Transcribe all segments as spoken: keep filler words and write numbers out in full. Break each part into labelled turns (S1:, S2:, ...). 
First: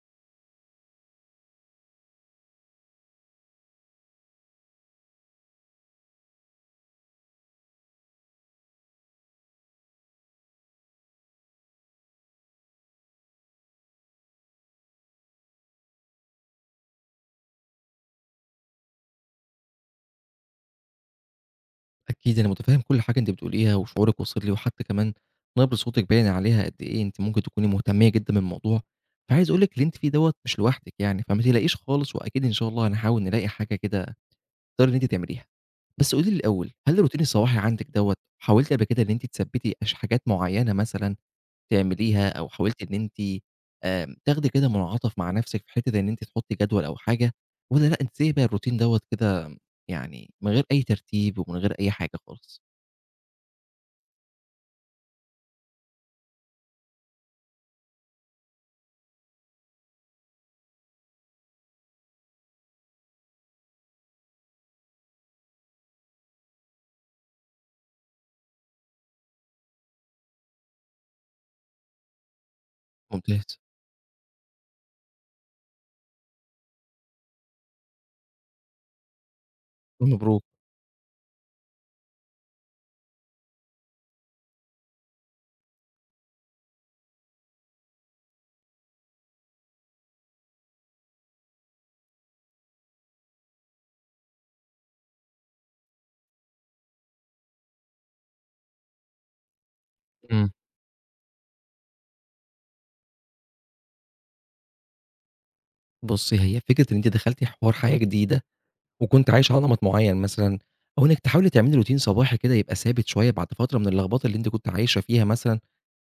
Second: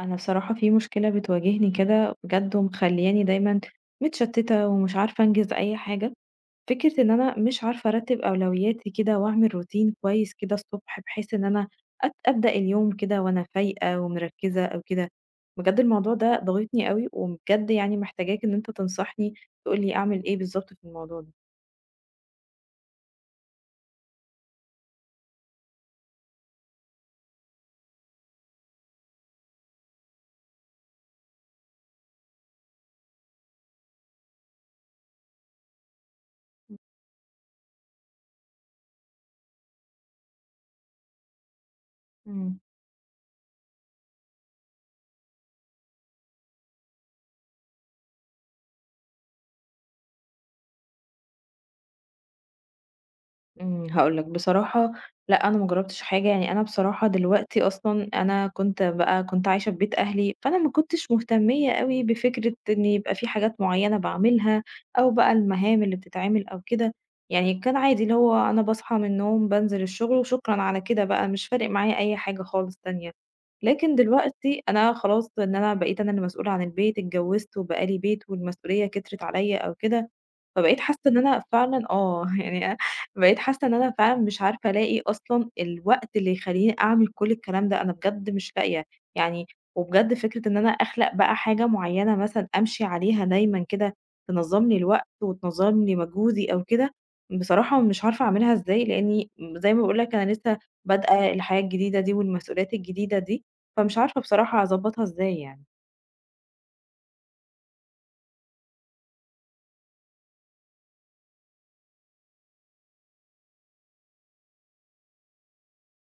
S1: أنا بصراحة في مشكلة بتواجهني كده بجد ومخلياني دايما متشتتة ومش عارفة أنجز أي حاجة. فكرة إن أنا مش عارفة أرتب أولوياتي كده وأعمل روتين كويس كده الصبح بحيث إن أنا أت- أبدأ اليوم كده وأنا فايقة ومركزة أو كده. بجد الموضوع ده ضاغطني قوي وبجد يعني محتاجاك إن أنت تنصحني تقولي أعمل إيه بالظبط في الموضوع ده.
S2: أكيد أنا متفهم كل حاجة أنتِ بتقوليها، وشعورِك واصل لي، وحتى كمان نبرة صوتِك باين عليها قد إيه أنتِ ممكن تكوني مهتمية جدًا بالموضوع، فعايز أقول لِك اللي أنتِ فيه دوّة مش لوحدِك يعني، فما تقلقيش خالص، وأكيد إن شاء الله هنحاول نلاقي حاجة كده تقدري إن أنتِ تعمليها. بس قولي لي الأول، هل الروتين الصباحي عندِك دوّة حاولتِ قبل كده إن أنتِ تثبّتي أش حاجات معيّنة مثلًا تعمليها، أو
S1: مم.
S2: حاولتِ إن أنتِ آمم، تاخدي كده منعطف مع نفسِك في حتة إن أنتِ تحطي جدول أو حاجة، والّا لأ أنتِ سايبة الروتين دوّة كده يعني من غير أي ترتيب ومن غير أي حاجة خالص؟
S1: إمم، هاقول لك بصراحة، لأ، أنا ما جرّبتش حاجة، يعني أنا بصراحة دلوقتي أصلًا أنا كنت بقى كنت عايشة في بيت أهلي، فأنا ما كنتش مهتمية أوي بفكرة إن يبقى في حاجات معيّنة باعملها أو بقى المهام اللي بتتعمل أو كده، يعني كان عادي اللي هو أنا باصحى من النوم، بانزل الشغل وشكرًا على كده بقى، مش فارق معايا أي حاجة خالص تانية.
S2: ممتاز،
S1: لكن دلوقتي أنا خلاص إن أنا بقيت أنا اللي مسؤولة عن البيت، اتجوّزت وبقى لي بيت والمسؤولية كترت عليّا أو كده،
S2: مبروك.
S1: فبقيت حاسة إن أنا فعلًا آه، يعني أ بقيت حاسة إن أنا فعلًا مش عارفة ألاقي أصلًا الوقت اللي يخلّيني أعمل كل الكلام ده، أنا بجد مش لاقية، يعني وبجد فكرة إن أنا أخلق بقى حاجة معيّنة مثلًا أمشي عليها دايمًا كده، تنظّم لي الوقت وتنظّم لي مجهودي أو كده، بصراحة مش عارفة أعملها إزاي، لإني زي ما باقول لك أنا
S2: إمم.
S1: لسه بادئة الحياة الجديدة دي والمسؤوليات الجديدة دي، فمش عارفة بصراحة أضبّطها إزاي يعني.
S2: بُصّي، هي فكرة إن أنتِ دخلتِ حوار حياة جديدة وكنتِ عايشة على نمط معيّن مثلًا أو إنِّك تحاولي تعملي روتين صباحي كده يبقى ثابت شوية بعد فترة من اللخبطة اللي أنتِ كنتِ عايشة فيها مثلًا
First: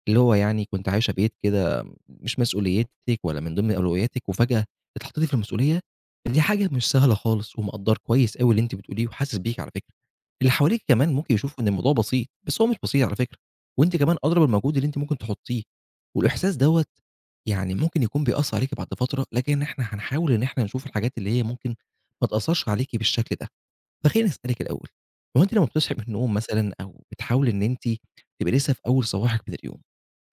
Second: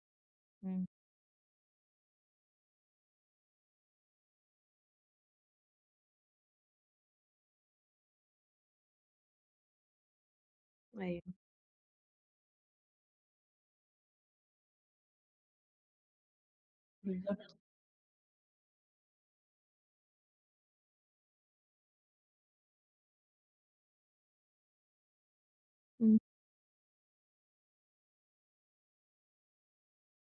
S2: اللي هو يعني
S1: إمم،
S2: كنتِ عايشة بعيد كده مش مسؤوليتِك ولا من ضمن أولوياتِك، وفجأة اتحطيتِ في المسؤولية، دي حاجة مش سهلة خالص، ومقدّر كويس أوي اللي أنتِ بتقوليه وحاسس بيكِ على فكرة. اللي حواليكِ كمان
S1: أيوه،
S2: ممكن يشوفوا إن الموضوع بسيط، بس هو مش بسيط على فكرة، وأنتِ كمان أدرى بالمجهود اللي أنتِ ممكن تحطيه، والإحساس دوّة
S1: بالضبط.
S2: يعني ممكن يكون بيأثّر عليكِ بعد فترة، لكن إحنا هنحاول إن إحنا نشوف الحاجات اللي هي ممكن ما تأثّرش عليكِ بالشكل ده. فخلّيني أسألِك الأول، هو أنتِ لمّا بتصحي من
S1: إمم،
S2: النوم مثلًا أو بتحاولي إن أنتِ تبقي لسه في أول صباحِك من اليوم،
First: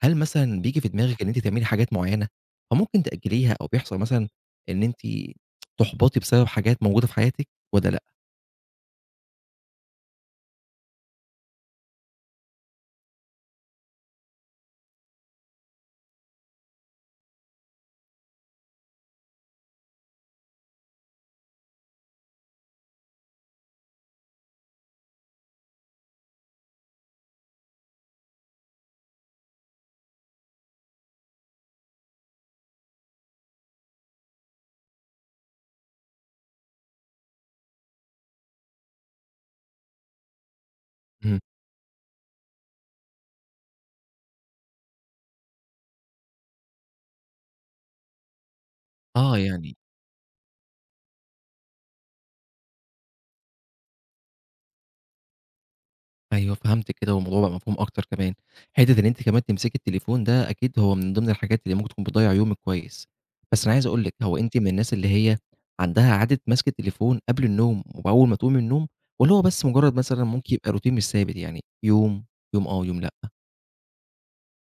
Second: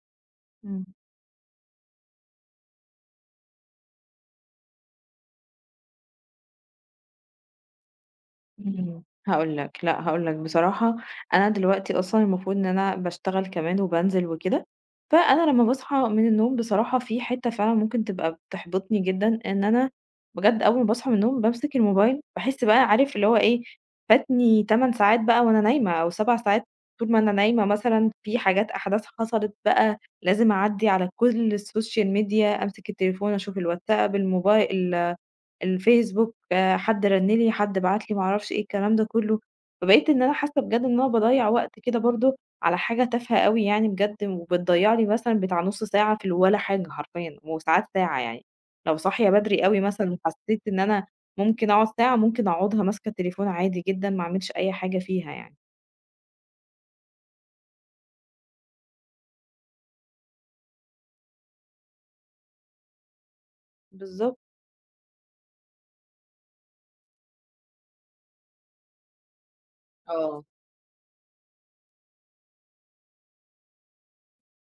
S2: هل مثلًا بييجي
S1: إمم.
S2: في دماغِك إن أنتِ تعملي حاجات معيّنة فممكن تأجّليها أو بيحصل مثلًا إن أنتِ تُحبطي بسبب حاجات موجودة في حياتِك والّا لأ؟
S1: إمم، هاقول لك، لأ هاقول لك بصراحة، أنا دلوقتي أصلًا المفروض إن أنا باشتغل كمان وبانزل وكده، فأنا لمّا باصحى من النوم بصراحة في حتّة فعلًا ممكن تبقى بتحبطني جدًا، إن أنا بجد أول ما باصحى من النوم بامسك الموبايل، باحس بقى عارف اللي هو إيه، فاتني 8 ساعات بقى وأنا نايمة أو 7 ساعات، طول ما أنا نايمة مثلًا في حاجات أحداث حصلت بقى لازم أعدّي على كل السوشيال ميديا، أمسك التليفون أشوف الواتساب، الموبايل الفيسبوك، آه، حد رَنّ لي، حد بعت لي، ما أعرفش إيه الكلام ده كلّه، فبقيت إن أنا حاسة بجد إن أنا
S2: اهم.
S1: باضيّع وقت كده برضه على حاجة تافهة أوي يعني بجد، وبتضيّع لي مثلًا بتاع نُص ساعة في الولا حاجة حرفيًا، وساعات ساعة يعني، لو صاحية
S2: آه،
S1: بدري
S2: يعني
S1: أوي مثلًا وحسيت إن أنا ممكن أقعد ساعة، ممكن أقعدها ماسكة التليفون عادي جدًا، ما أعملش أي حاجة فيها يعني.
S2: أيوه فهمتِك كده، والموضوع بقى مفهوم أكتر كمان. حتّة إن أنتِ كمان تمسكي التليفون ده أكيد هو من ضمن الحاجات اللي ممكن تكون بتضيّع يومِك كويس. بس أنا عايز أقول لِك، هو
S1: بالضبط.
S2: أنتِ من الناس اللي هي عندها عادة مَسْك التليفون قبل النوم وأول ما تقومي من النوم، والّا هو بس مجرد مثلًا
S1: آه.
S2: ممكن يبقى روتين مش ثابت يعني يوم، يوم آه، ويوم لأ؟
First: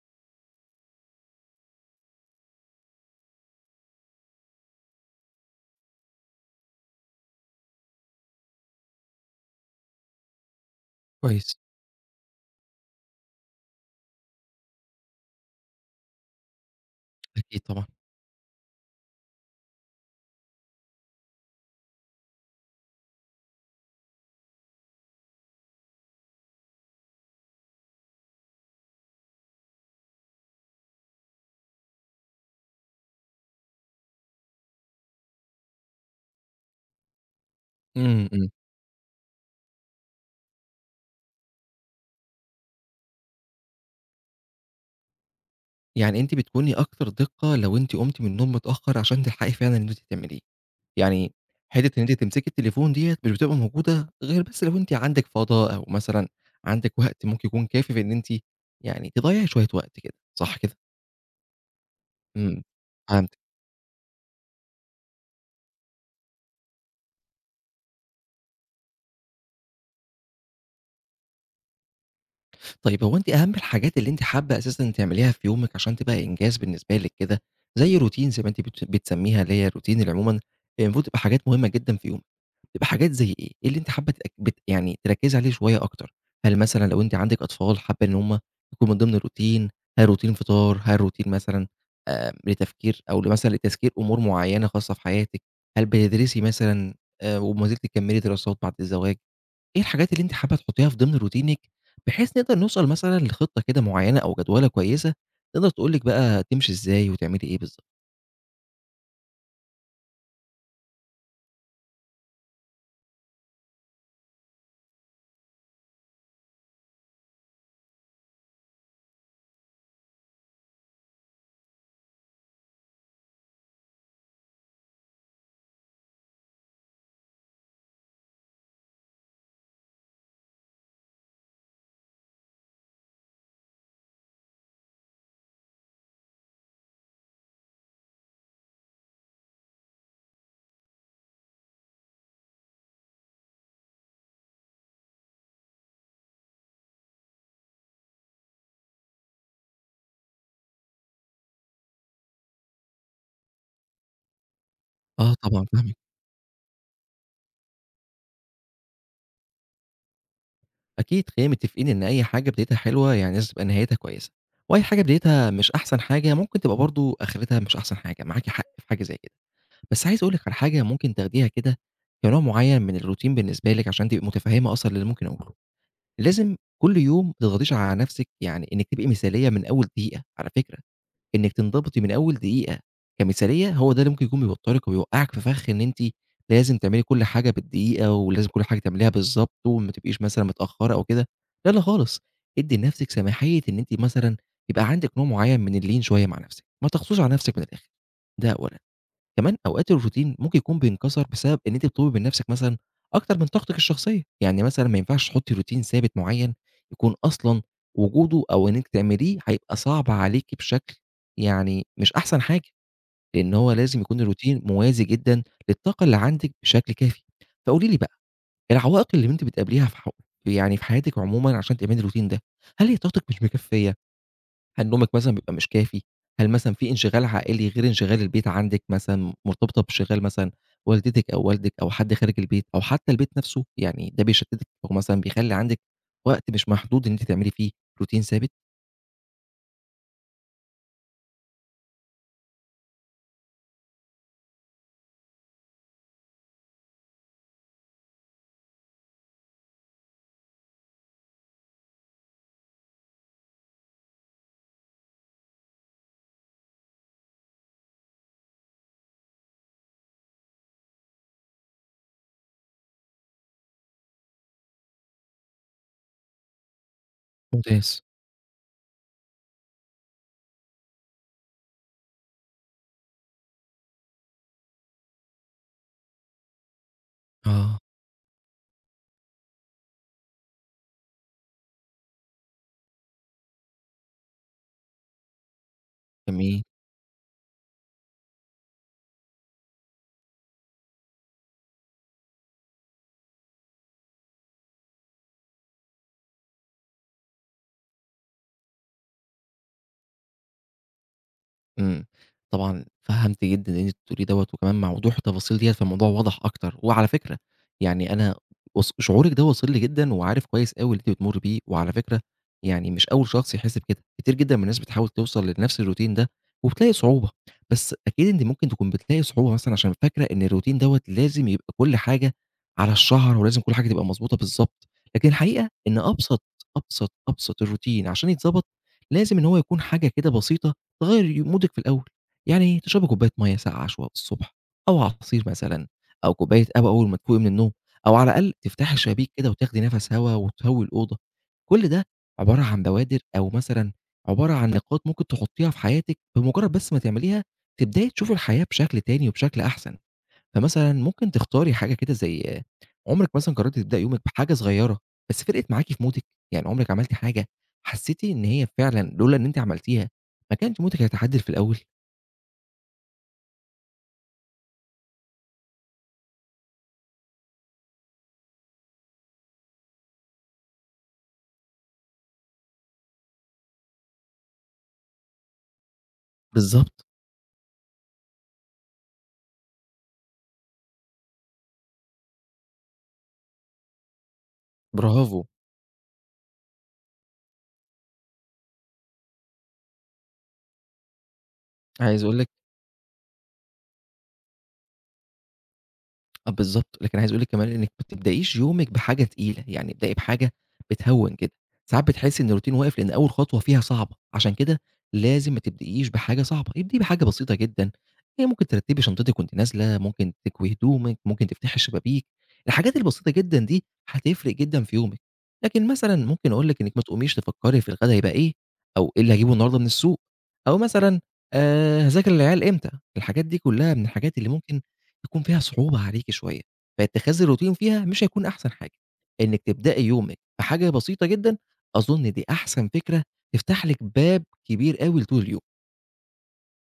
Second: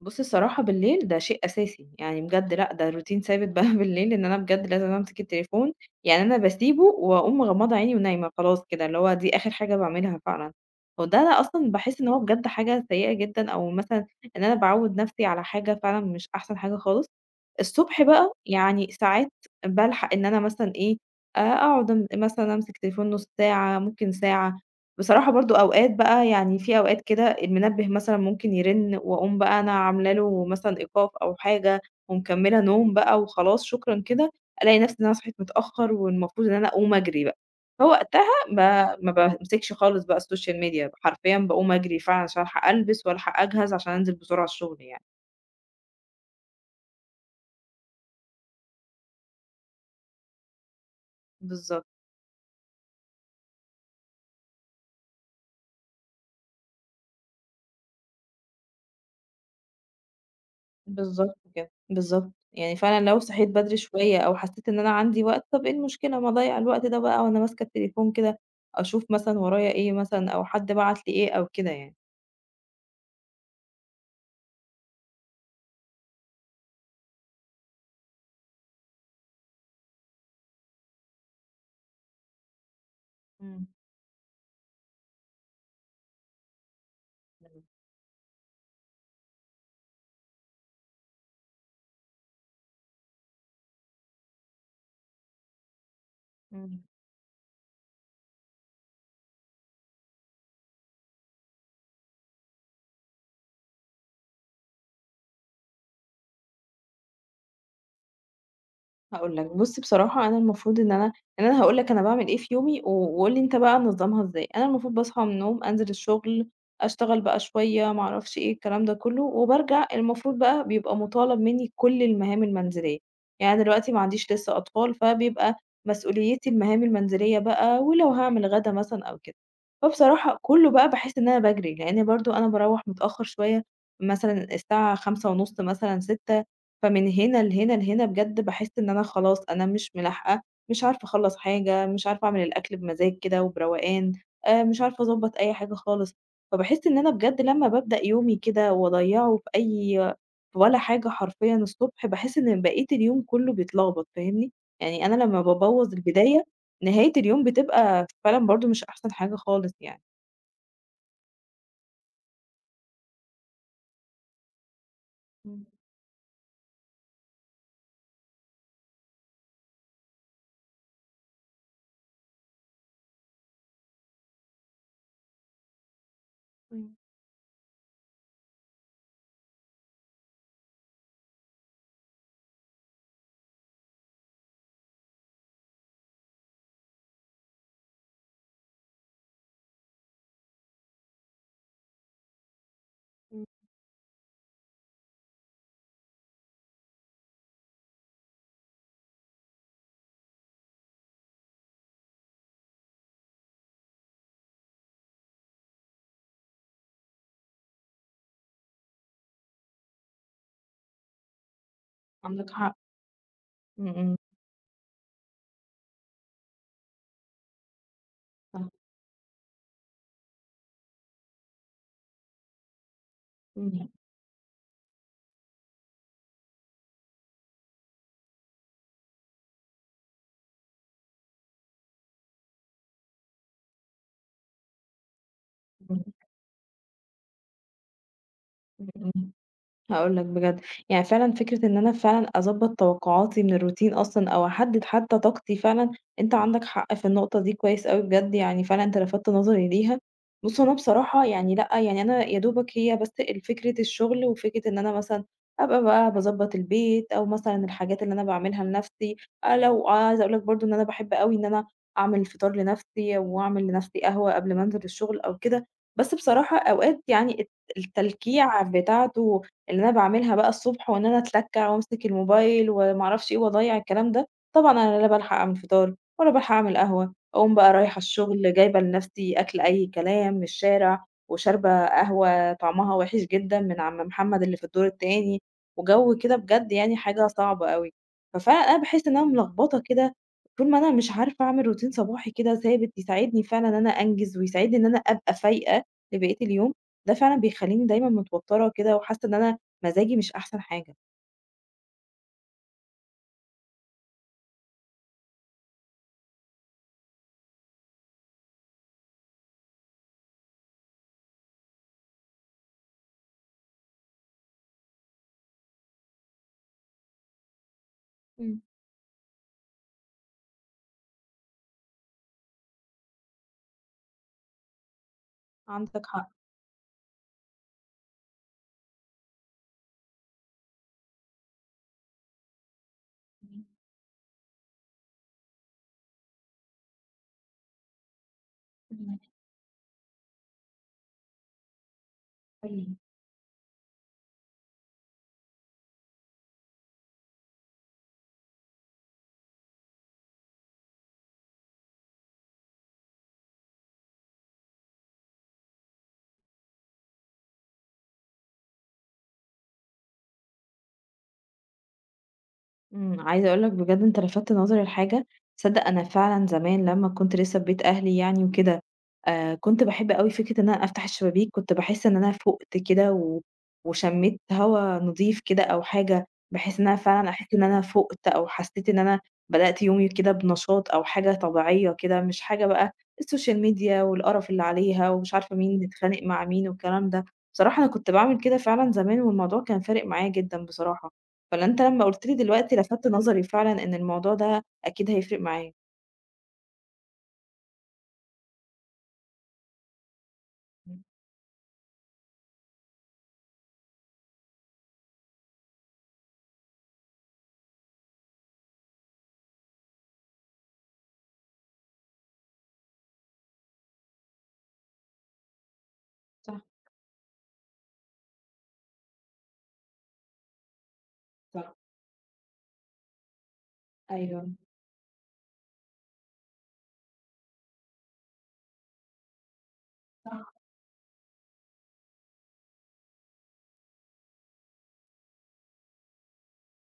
S1: بُصّي الصراحة بالليل ده شيء أساسي، يعني بجد لأ ده روتين ثابت بقى بالليل إن أنا بجد لازم أمسك التليفون، يعني أنا باسيبه وأقوم مغمضة عيني ونايمة خلاص كده، اللي هو دي آخر حاجة باعملها فعلًا، وده أنا
S2: كويس.
S1: أصلًا باحس إن هو بجد حاجة سيئة جدًا، أو مثلًا إن أنا باعوّد نفسي على حاجة فعلًا مش أحسن حاجة خالص.
S2: أكيد طبعًا.
S1: الصبح بقى يعني ساعات بالحق إن أنا مثلًا إيه، آآ أقعد أم مثلًا أمسك تليفون نُص ساعة، ممكن ساعة. بصراحة برضه أوقات بقى يعني في أوقات كده المنبه مثلًا ممكن يرن وأقوم بقى أنا عاملة له مثلًا إيقاف أو حاجة ومكمّلة نوم بقى وخلاص شكرًا كده، ألاقي نفسي إن أنا صحيت متأخر والمفروض إن أنا أقوم أجري بقى. فوقتها
S2: إمم، إمم.
S1: ما ما بامسكش خالص بقى الSocial Media، حرفيًا باقوم أجري فعلًا عشان ألحق ألبس وألحق أجهز عشان أنزل بسرعة الشغل يعني.
S2: يعني أنتِ بتكوني أكتر دِقّة لو أنتِ قُمتِ من النوم متأخّر عشان تلحقي فعلًا إن أنتِ تعمليه. يعني
S1: بالضبط.
S2: حتّة إن أنتِ تمسكي التليفون ديّة مش بتبقى موجودة غير بس لو أنتِ عندِك فَضَى أو مثلًا عندِك وقت ممكن يكون كافي في إن أنتِ يعني تضيّعي شوية وقت كده، صح كده؟
S1: بالضبط كده، بالضبط.
S2: إمم،
S1: يعني فعلًا لو
S2: فهمتِك.
S1: صحيت بدري شوية أو حسيت إن أنا عندي وقت، طَب إيه المشكلة ما أضيّع الوقت ده بقى وأنا ماسكة التليفون كده، أشوف مثلًا ورايا إيه مثلًا أو حد بعت لي إيه أو كده يعني.
S2: طيب هو أنتِ أهم الحاجات اللي أنتِ حابة أساسًا تعمليها في يومِك عشان تبقى إنجاز بالنسبة لِك كده، زي routine زي ما أنتِ بت بتسمّيها اللي هي الroutine اللي عمومًا المفروض تبقى حاجات مهمة جدًا في يومِك. تبقى حاجات زي إيه؟
S1: إمم،
S2: إيه اللي أنتِ حابة تأك بت يعني تركّزي عليه شوية أكتر؟ هل مثلًا لو أنتِ عندِك أطفال حابة إن هم يكون من ضمن الروتين، هل روتين فطار، هل روتين مثلًا آآ لتفكير أو مثلًا لتذكير أمور معيّنة خاصة في حياتِك، هل بتدرسي
S1: إمم.
S2: مثلًا آآ وما زلتِ تكمّلي دراسات بعد الزواج؟ إيه الحاجات اللي أنتِ حابة تحطّيها في ضمن روتينِك، بحيث نقدر نوصل مثلًا لخطة كده معيّنة أو جدولة كويسة، تقدر تقول لِك بقى تمشي إزاي وتعملي إيه بالضبط؟
S1: هاقول لك، بُص بصراحة أنا المفروض إن أنا إن أنا هاقول لك أنا باعمل إيه في يومي و وقُل لي أنت بقى نظّمها إزاي، أنا المفروض باصحى من النوم، أنزل الشغل، أشتغل بقى شوية، ما أعرفش إيه، الكلام ده كلّه، وبارجع المفروض بقى بيبقى مُطالب منّي كل المهام المنزلية، يعني أنا دلوقتي ما عنديش لسه أطفال، فبيبقى مسؤوليتي المهام المنزلية بقى، ولو هاعمل غدا مثلًا أو كده، فبصراحة كلّه بقى باحس إن أنا باجري، لإن برضه أنا باروّح متأخر شوية، مثلًا الساعة خمسة ونص مثلًا ستة، فمن هنا لهنا لهنا بجد باحس إن أنا خلاص أنا مش ملاحقة، مش عارفة أخلّص حاجة، مش عارفة أعمل الأكل بمزاج كده وبروقان، آآ مش عارفة أضبّط أي حاجة خالص، فباحس إن أنا بجد لمّا بابدأ يومي كده وأضيّعه في أي في ولا حاجة حرفيًا الصبح، باحس إن بقية اليوم كلّه بيتلخبط فاهمني؟ يعني أنا
S2: آه
S1: لمّا
S2: طبعًا
S1: بابوّظ
S2: فاهمِك.
S1: البداية، نهاية اليوم بتبقى فعلًا برضه مش أحسن حاجة خالص يعني.
S2: أكيد خلينا متفقين إن أي حاجة بدايتها حلوة يعني لازم تبقى نهايتها كويسة، وأي حاجة بدايتها
S1: إمم،
S2: مش أحسن حاجة ممكن تبقى برضه آخرتها مش أحسن حاجة، معاكِ حق في حاجة زي كده، بس عايز أقول لِك على حاجة ممكن تاخديها كده كنوع معين من الروتين بالنسبة لِك عشان تبقي متفهمة أصلًا اللي ممكن أقوله، لازم
S1: إمم،
S2: كل يوم ما تضغطيش على نفسِك يعني إنِك تبقي مثالية من أول دقيقة على فكرة، إنِّك تنضبطي من أول دقيقة كمثالية، هو ده اللي ممكن يكون بيوتّرِك وبيوقّعِك في فخ إن أنتِ لازم تعملي كل حاجة بالدقيقة، ولازم كل حاجة تعمليها بالضبط، وما تبقيش مثلًا متأخّرة أو كده، لا، لا خالص، ادّي لنفسِك
S1: إمم.
S2: سماحية إن أنتِ مثلًا يبقى عندِك نوع معيّن من الLean شوية مع نفسِك، ما تغصوش على نفسِك من الآخر، ده أولًا. كمان أوقات الروتين ممكن يكون بينكسر بسبب إن أنتِ بتطلبي من نفسِك مثلًا أكتر من طاقتِك الشخصية، يعني مثلًا ما ينفعش تحطي روتين ثابت معيّن يكون أصلًا وجوده أو إنِّك تعمليه هيبقى صعب عليكِ بشكل يعني مش أحسن
S1: عندك
S2: حاجة،
S1: حق،
S2: لإن هو
S1: إمم،
S2: لازم
S1: إمم،
S2: يكون الروتين موازي جدًا للطاقة اللي عندِك بشكل كافي. فقولي لي بقى
S1: صح،
S2: العوائق اللي أنتِ بتقابليها في حو يعني في حياتِك عمومًا عشان تأمني الروتين ده، هل هي طاقتِك مش
S1: إمم،
S2: مكفية؟ هل نومِك مثلًا بيبقى مش كافي؟ هل مثلًا في انشغال عائلي غير انشغال البيت عندِك مثلًا، مرتبطة بانشغال مثلًا والدتِك أو والدِك أو حد خارج البيت أو حتى البيت نفسه، يعني ده بيشتتِك أو مثلًا بيخلّي عندِك
S1: إمم،
S2: وقت مش محدود إن أنتِ تعملي فيه روتين ثابت؟
S1: إمم، إمم. هاقول لك بجد، يعني فعلًا فكرة إن أنا فعلًا أضبّط توقعاتي من الروتين أصلًا أو أحدد حتى طاقتي فعلًا، أنت عندك حق في النقطة دي كويس أوي بجد، يعني فعلًا أنت لفتت نظري ليها. بُص، هو أنا بصراحة يعني لأ، يعني أنا يا دوبك هي بس ال فكرة الشغل وفكرة إن أنا مثلًا أبقى بقى باضبّط البيت أو مثلًا الحاجات اللي أنا باعملها لنَفْسي، آآ لو عايزة أقول لك برضه إن أنا باحب أوي إن أنا أعمل فطار لنَفْسي وأعمل لنَفْسي قهوة قبل ما أنزل الشغل أو كده، بس بصراحة أوقات يعني الت
S2: ممتاز،
S1: التلكيع بتاعته اللي أنا باعملها بقى الصبح وإن أنا أتلكّع وأمسك الموبايل وما أعرفش إيه وأضيّع الكلام ده، طبعًا أنا لا بالحق أعمل فطار ولا بالحق أعمل قهوة، أقوم بقى
S2: آه.
S1: رايحة الشغل جايبة لنفسي أكل أي كلام من الشارع وشاربة قهوة طعمها وِحِش جدًا من عم محمد اللي في الدور التاني، وجَو كده
S2: جميل.
S1: بجد يعني حاجة صعبة أوي. ففعلًا أنا باحس إن أنا ملخبطة كده طول ما أنا مش عارفة أعمل روتين صباحي كده ثابت يساعدني فعلًا إن أنا أنجز ويساعدني إن أنا أبقى فايقة لبقية اليوم، ده فعلًا بيخلّيني دايمًا متوتّرة كده وحاسة إن أنا مزاجي مش أحسن حاجة.
S2: إمم. طبعًا فهَمت جدًا اللي أنتِ بتقوليه دوّة وكمان مع وضوح التفاصيل ديّة فالموضوع وَضَح أكتر. وعلى فكرة يعني أنا وص شعورِك ده واصل لي جدًا وعارف كويس أوي اللي أنتِ بتمُرّي بيه وعلى فكرة يعني مش أول شخص يحِس بكده، كتير جدًا من الناس بتحاول توصل لنفس الروتين ده وبتلاقي صعوبة. بس أكيد أنتِ
S1: إمم.
S2: ممكن تكون بتلاقي صعوبة مثلًا عشان فاكرة إن الروتين دوّة لازم يبقى كل حاجة على الشَهر ولازم كل حاجة تبقى مضبوطة بالضبط. لكن الحقيقة إن
S1: عندك حق.
S2: أبسط، أبسط، أبسط الروتين عشان يتضبط لازم إن هو يكون حاجة كده بسيطة تغيّر ي مودِك في الأول، يعني تشربي كوباية مَيّة ساقعة شو الصبح أو عصير مثلًا أو كوباية قهوة أول ما تفوقي من النوم أو على الأقل تفتحي الشبابيك كده وتاخدي نَفَس هوا وتهوّي الأوضة. كل ده عبارة عن
S1: إمم.
S2: بوادر أو مثلًا عبارة عن نقاط ممكن تحطّيها في حياتِك بمجرّد بس ما تعمليها تبدئي تشوفي الحياة بشكل تاني وبشكل أحسن. فمثلًا ممكن تختاري حاجة كده زي عمرِك مثلًا قررتِ تبدئي يومِك بحاجة صغيرة، بس فرقِت معاكِ في مودِك؟ يعني عمرِك عملتِ حاجة حسيتِ إن هي فعلًا لولا إن أنتِ عملتيها ما كانش مودِك هيتعدل في الأول؟
S1: إمم، عايزة أقول لك بجد أنت لفتت نظري لحاجة، تصدق أنا فعلًا زمان لمّا كنت لسه في بيت أهلي يعني وكده، آآ كنت باحب أوي فكرة إن أنا أفتح الشبابيك، كنت باحس إن أنا فُقت كده و وشميت هوا نضيف كده أو حاجة، بحيث إن أنا
S2: بالضبط،
S1: فعلًا أحس إن أنا فُقت أو حسيت إن أنا بدأت يومي كده بنشاط أو حاجة طبيعية كده، مش حاجة بقى الSocial Media والقرف اللي عليها ومش
S2: برافو.
S1: عارفة مين بيتخانق مع مين والكلام ده، بصراحة أنا كنت باعمل كده فعلًا زمان والموضوع كان فارق معايا جدًا بصراحة. فالأنت لمّا
S2: عايز
S1: قُلت لي
S2: أقول لِك
S1: دلوقتي لَفَتّ نظري فعلًا إن الموضوع ده أكيد هيفرق معايا.
S2: آه بالضبط، لكن عايز أقول لِك كمان إنِّك ما تبدئيش يومِك بحاجة تقيلة، يعني ابدئي بحاجة
S1: إمم.
S2: بتهوّن كده، ساعات بتحسّي إن الroutine واقف لإن أول خطوة فيها صعبة، عشان كده لازم ما تبدئيش بحاجة صعبة، ابدئي بحاجة بسيطة جدًا، هي ممكن ترتّبي شنطتِك وأنتِ نازلة، ممكن تكوي هدومِك، ممكن تفتحي الشبابيك، الحاجات البسيطة جدًا دي هتفرق جدًا في يومِك، لكن مثلًا ممكن
S1: صح،
S2: أقول لِك إنِّك ما تقوميش تفكّري في الغدا هيبقى إيه، أو إيه اللي هاجيبه النهارده من السوق، أو مثلًا
S1: صح.
S2: آآ هاذاكر للعيال إمتى، الحاجات دي كلّها من الحاجات اللي
S1: أيوه.
S2: ممكن تكون فيها صعوبة عليكِ شوية، فاتخاذ الروتين فيها مش هيكون أحسن حاجة، إنِّك تبدئي يومِك
S1: إمم.
S2: بحاجة بسيطة جدًا، أظن دي أحسن فكرة تفتح لِك باب كبير أوي لطول اليوم،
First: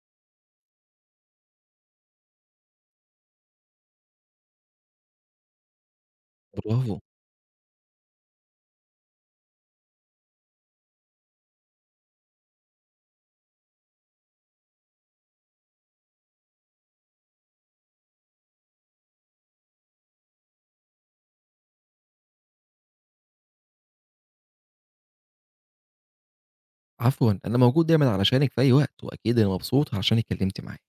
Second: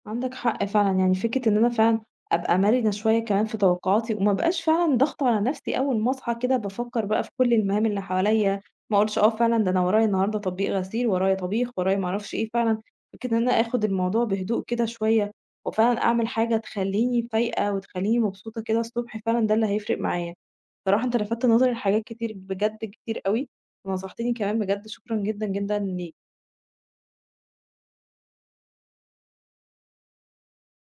S1: عندك حق فعلًا، يعني فكرة إن أنا فعلًا أبقى مرنة شوية كمان في توقعاتي، وما ابقاش فعلًا ضاغطة على نفسي أول ما أصحى كده
S2: برافو،
S1: بافكر بقى في كل المهام اللي حواليّا، ما أقولش آه فعلًا ده أنا ورايا النهارده تطبيق غسيل، ورايا طبيخ، ورايا ما أعرفش إيه، فعلًا فكرة إن أنا آخد الموضوع بهدوء كده شوية، وفعلًا أعمل حاجة تخلّيني فايقة وتخلّيني مبسوطة كده الصبح، فعلًا ده اللي هيفرق معايا. بصراحة أنت لفتت نظري لحاجات كتير بجد كتير أوي، ونصحتني كمان بجد شكرًا جدًا، جدًا ليك.
S2: عفوًا، أنا موجود دايمًا علشانِك في أي وقت، وأكيد أنا مبسوط علشاني اتكلمت معاكِ.